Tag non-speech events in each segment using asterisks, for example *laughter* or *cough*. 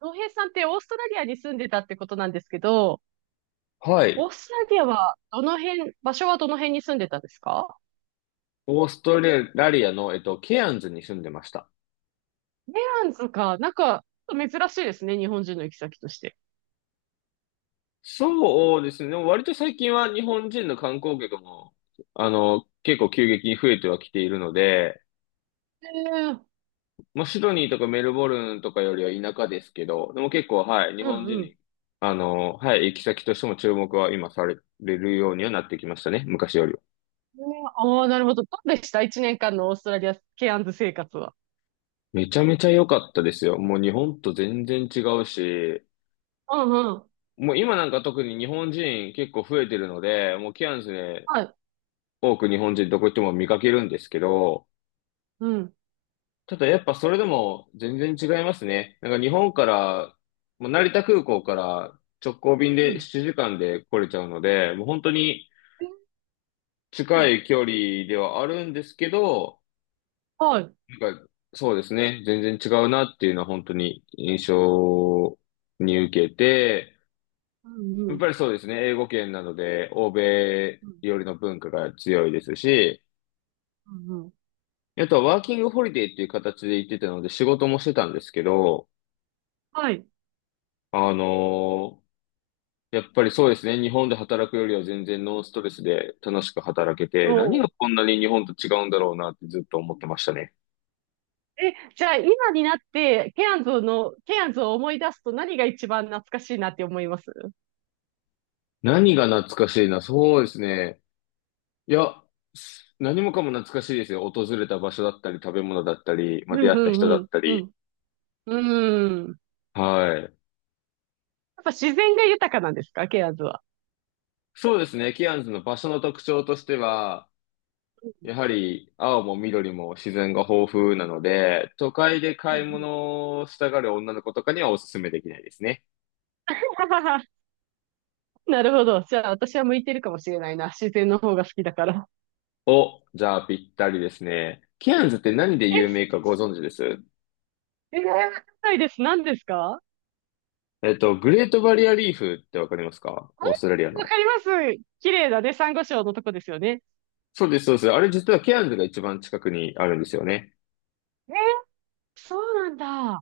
浩平さんってオーストラリアに住んでたってことなんですけど、はオーい。ストラリアはどの辺、場所はどの辺に住んでたんですか？オーストラリアの、ケアンズに住んでました。メランズか、なんか珍しいですね、日本人の行き先として。そうですね。でも割と最近は日本人の観光客も、結構急激に増えてはきているので、えー、まあ、シドニーとかメルボルンとかよりは田舎ですけど、でも結構、はい、日う本人んうん。に、はい、行き先としても注目は今されるようにはなってきましたね。昔よりは。ああー、なるほど。どうでした一年間のオーストラリア、ケアンズ生活は？めちゃめちゃ良かったですよ。もう日本と全然違うし、うんうん。もう今なんか特に日本人結構増えてるので、もうケアンズではい。多く日本人どこ行っても見かけるんですけど、うん。ただやっぱそれでも全然違いますね。なんか日本から、もう成田空港から直行便うで7ん。時間で来れちゃうので、もう本当にう近ん、い距離ではあるんですけど、はい。なんかそうですね、全然違うなっていうのは本当に印象に受けて、うんやうっん。ぱりそうですね、英語圏なので欧米うん。よりの文化が強いですし、うんうん。あとはワーキングホリデーっていう形で行ってたので仕事もしてたんですけど、はい。あのーやっぱりそうですね、日本で働くよりは全然ノンストレスで楽しく働けおて、何がう。こんなに日本と違うんだろうなってずっと思ってましたね。え、じゃあ今になって、ケアンズの、ケアンズを思い出すと何が一番懐かしいなって思います？何が懐かしいな、そうですね。いや、何もかも懐かしいですよ。訪れた場所だったり、食べ物だったり、うまあ、出ん、会っうたん、人うだっん、たうり。ん。うん。やはい。っぱ自然が豊かなんですか、ケアーズは？そうですね、キアンズの場所の特徴としては、やはり青も緑も自然が豊富なので、都会でうんう買いん。 物をしたがる女の子とかにはおすすめできないですね。*laughs* なるほど。じゃあ、私は向いてるかもしれないな。自然の方が好きだから。お、じゃあぴったりですね。ケアンズって何でえ、有名かご存知ですえー、わかんないです。何ですか？グレートバリアリーフってわかりますか、あオれーストラリアわの。かります。綺麗だね。珊瑚礁のとこですよね？そうです、そうです。あれ実はケアンズが一番近くにあるんですよね。えー、そうなんだ。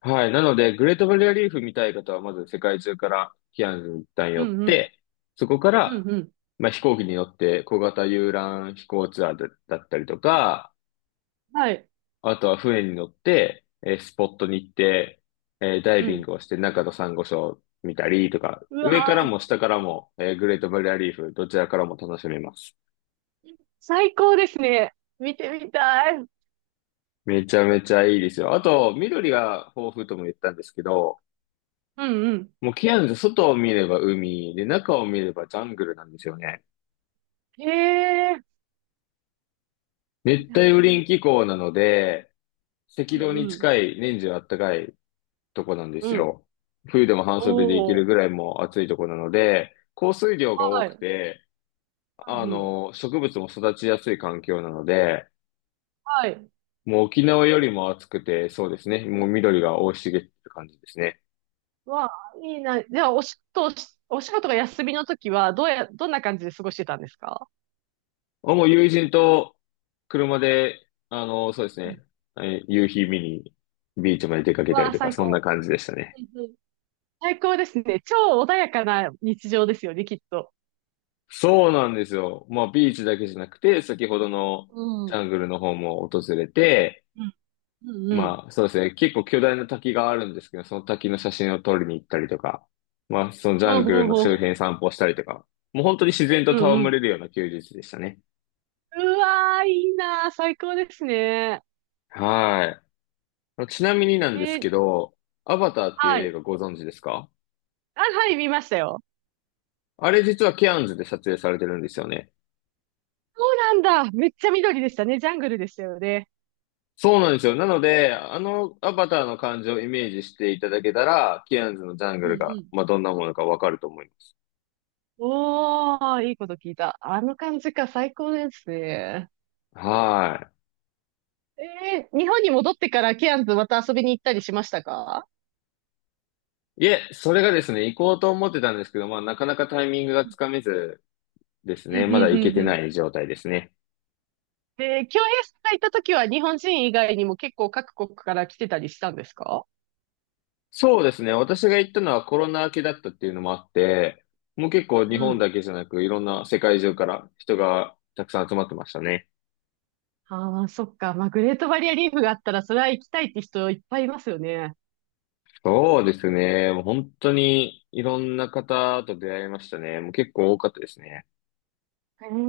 はい。なので、グレートバリアリーフ見たい方は、まず世界中からキアヌに一旦う寄っんうん。て、そこかうら、んうん。まあ、飛行機に乗って小型遊覧飛行ツアーだったりとか、はい。あとは船に乗って、スポットに行って、ダイうビンん。グをして中のサンゴ礁見たりとか、う上からわー、も下からも、グレートバリアリーフ、どちらからも楽しめます。最高ですね。見てみたい。うんめちゃめちゃいいですよ。あと、緑が豊富とも言ったんですけど、うん。もうキアヌズ外を見れば海で、中を見ればジャングルなんですよね。へえ。いい熱帯雨林な気候なので、ー、赤道うに近んい年中暖かいとこなんでうん。すうん。よ。冬でも半袖でいけおるー。ぐらいもう暑いとこなので、降水量が多はくい。て、うんうん、植物も育ちやすい環境なので、はい。もう沖縄よりも暑くて、そうですね。もう緑が生い茂ってる感じですね。わあ、いいな。じゃあ、お仕事が休みの時は、どうや、どんな感じで過ごしてたんですか？あ、もう友人と車で、そうですうん、ね。夕日見にビーチまで出かけたわりあ、とか、最そんな高。感じでしたね。うんうん、最高ですね。超穏やかな日常ですよね、きっと。そうなんですよ。まあ、ビーチだけじゃなくて、先ほどのうジん。ャングルの方も訪れて、うんうんうん。まあ、そうですね。結構巨大な滝があるんですけど、その滝の写真を撮りに行ったりとか、まあ、そのジャほうンほグルうのほう周ほ辺散歩したりとか、もう本当に自然とう。うんう戯ん。れるような休日でしたね。うわー、いいなー、最高ですね。はい。ちなみになんでえすけー、ど、アバターっていうは映い。画ご存知ですか？あ、はい、見ましたよ。あれ実はケアンズで撮影されてるんですよね。そうなんだ。めっちゃ緑でしたね。ジャングルでしたよね。そうなんですよ。なので、あのアバターの感じをイメージしていただけたら、キアンズのジャンうグんうルが、ん。まあ、どんなものかわかると思います。おー、いいこと聞いた。あの感じか、最高ですね。は日本に戻ってからケアンズまた遊びに行ったりしましたか？い。いえ、それがですね、行こうと思ってたんですけど、まあ、なかなかタイミングがうつかめずですん、うね、ん、まだ行けうん、てうなん。い状態ですね。で、京平さんがいた時は日本人以外にも結構各国から来てたりしたんですか？そうですね、私が行ったのはコロナ明けだったっていうのもあって、もう結構日うんう本ん。だけじゃなく、いろんな世界中から人がたくさん集まってましたね。ああ、そっか。まあ、グレートバリアリーフがあったら、それは行きたいって人いっぱいいますよね。そうですね、もう本当にいろんな方と出会いましたね。もう結構多かったですね。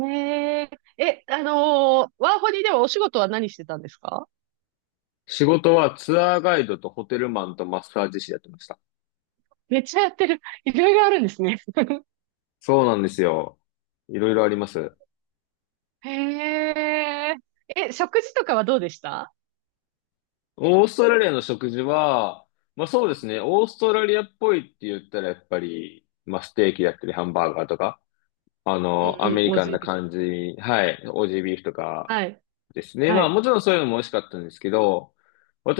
へえ。え、ワーホリではお仕事は何してたんですか？仕事はツアーガイドとホテルマンとマッサージ師やってました。めっちゃやってる。いろいろあるんですね。そうなんですよ。いろいろあります。へえ。え、食事とかはどうでした？オーストラリアの食事は、まあそうですね、オーストラリアっぽいって言ったらやっぱり、まあステーキだったりハンバーガーとか、うアんメうん、リオーカンジーなビーフ。感じ、はい、オージービーフとかはい、ですね。はまあい。もちろんそういうのも美味しかったんですけど、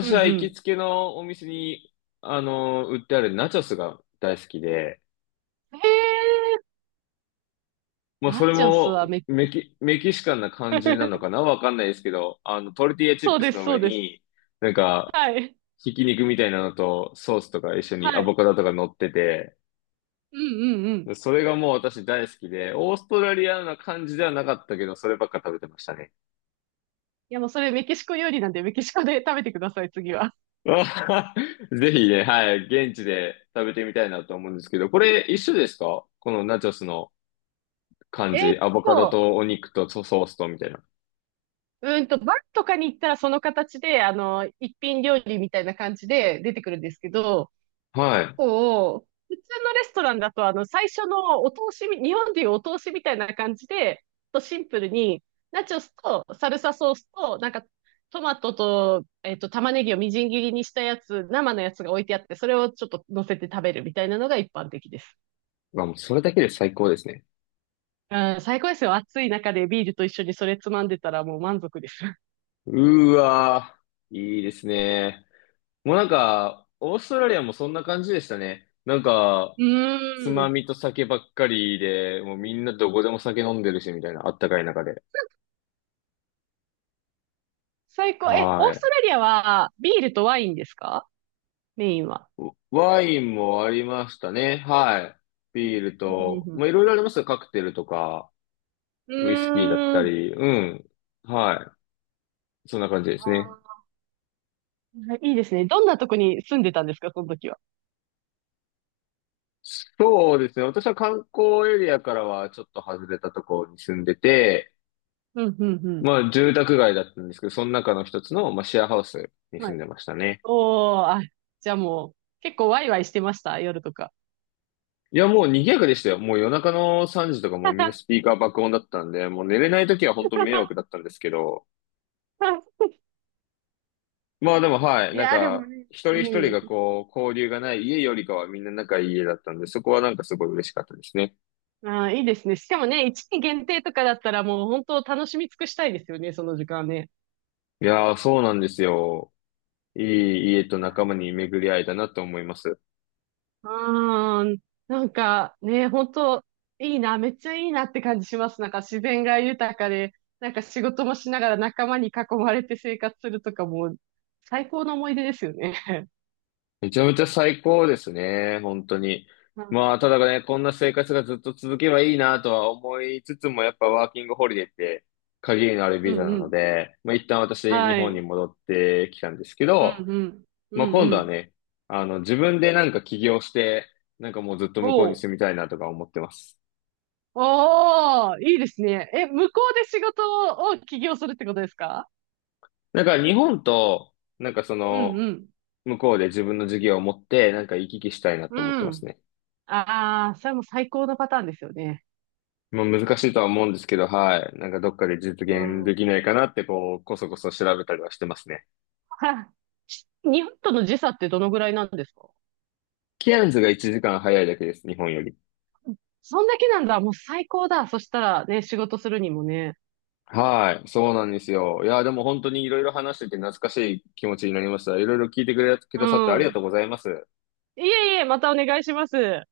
うんはう行きん。つけのお店に、売ってあるナチョスが大好きで、へえ。まあ、そナれチョスはもメキシコ。 メキシカンな感じなのかな、わかんないですけど、トルティーヤ *laughs* チッそうプでスす、のそ上うです。に、なんか、はい、ひき肉みたいなのとソースとか一緒はにアボい。カドとか乗ってて、うんうんうん。それがもう私大好きで、オーストラリアな感じではなかったけど、そればっか食べてましたね。いや、もうそれメキシコ料理なんで、メキシコで食べてください、次は。*laughs* あ、ぜひね、はい、現地で食べてみたいなと思うんですけど、これ一緒ですか、このナチョスの感えーじ、っアボカドと、とお肉とソースとみたいな。バーとかに行ったらその形で、一品料理みたいな感じで出てくるんですけど、はい。普通のレストランだと、最初のお通しみ、日本でいうお通しみたいな感じで、とシンプルに、ナチョスとサルサソースと、なんか、トマトと、玉ねぎをみじん切りにしたやつ、生のやつが置いてあって、それをちょっと乗せて食べるみたいなのが一般的です。まあ、もうそれだけで最高ですね。うん、最高ですよ。暑い中でビールと一緒にそれつまんでたらもう満足です。*laughs* うーわー、いいですね。もうなんか、オーストラリアもそんな感じでしたね。なんか、うつーまん。みと酒ばっかりで、もうみんなどこでも酒飲んでるし、みたいな、あったかい中で。*laughs* 最高。え、オはーストい。ラリアはビールとワインですか？メインは。ワインもありましたね。はい。ビールうんと、うまんあ、いろいろありますよ。カクテルとか、うウイスキーだっん、うーたん。り、うん。はい。そんな感じであすね。ー、はい、いいですね。どんなとこに住んでたんですか、その時は？そうですね。私は観光エリアからはちょっと外れたところに住んでて、うん、うん、うん。まあ、住宅街だったんですけど、その中の一つの、まあ、シェアハウスに住はんい。でましたね。おー、あ、じゃあもう、結構ワイワイしてました、夜とか？いや、もう賑やかでしたよ。もう夜中の3時とかもうみんなスピーカー爆音だったんで、もう寝れない時は本当迷惑だっ *laughs* たんですけど、まあでもはい、いなんやー、でもか、ね、一う人一人がん。こう、交流がない家よりかはみんな仲いい家だったんで、そこはなんかすごい嬉しかったですね。あー、いいですね。しかもね、一期限定とかだったらもう本当楽しみ尽くしたいですよね、その時間ね。いやー、そうなんですよ。いい家と仲間に巡り合えたなと思います。うーん。なんかね、本当いいな、めっちゃいいなって感じします。なんか自然が豊かで、なんか仕事もしながら仲間に囲まれて生活するとかも、最高の思い出ですよね。めちゃめちゃ最高ですね、本当に。*laughs* うんまあ、ただね、こんな生活がずっと続けばいいなとは思いつつも、やっぱワーキングホリデーって限りのあるうビザんなうのん。で、まあ一旦私、日は本にい。戻ってきたんですけうんど、うん。うまあん今う度はん。ね、自分でなんか起業して、なんかもうずっと向こうにおう。住みたいなとか思ってます。おー、いいですね。え、向こうで仕事を起業するってことですか？なんか日本と、なんかそうんうの、ん。向こうで自分の事業を持って、なんか行き来したいなと思ってうますん。ね。ああ、それも最高のパターンですよね。まあ、難しいとは思うんですけど、はい。なんかどっかで実う現でん。きないかなって、こう、こそこそ調べたりはしてますね。はい。日本との時差ってどのぐらいなんですか？キアンズが1時間早いだけです、日本より。そんだけなんだ。もう最高だ。そしたらね、仕事するにもね。はい。そうなんですよ。いや、でも本当にいろいろ話してて懐かしい気持ちになりました。いろいろ聞いてくれ、くうださってありがん。とうございます。いえいえ、またお願いします。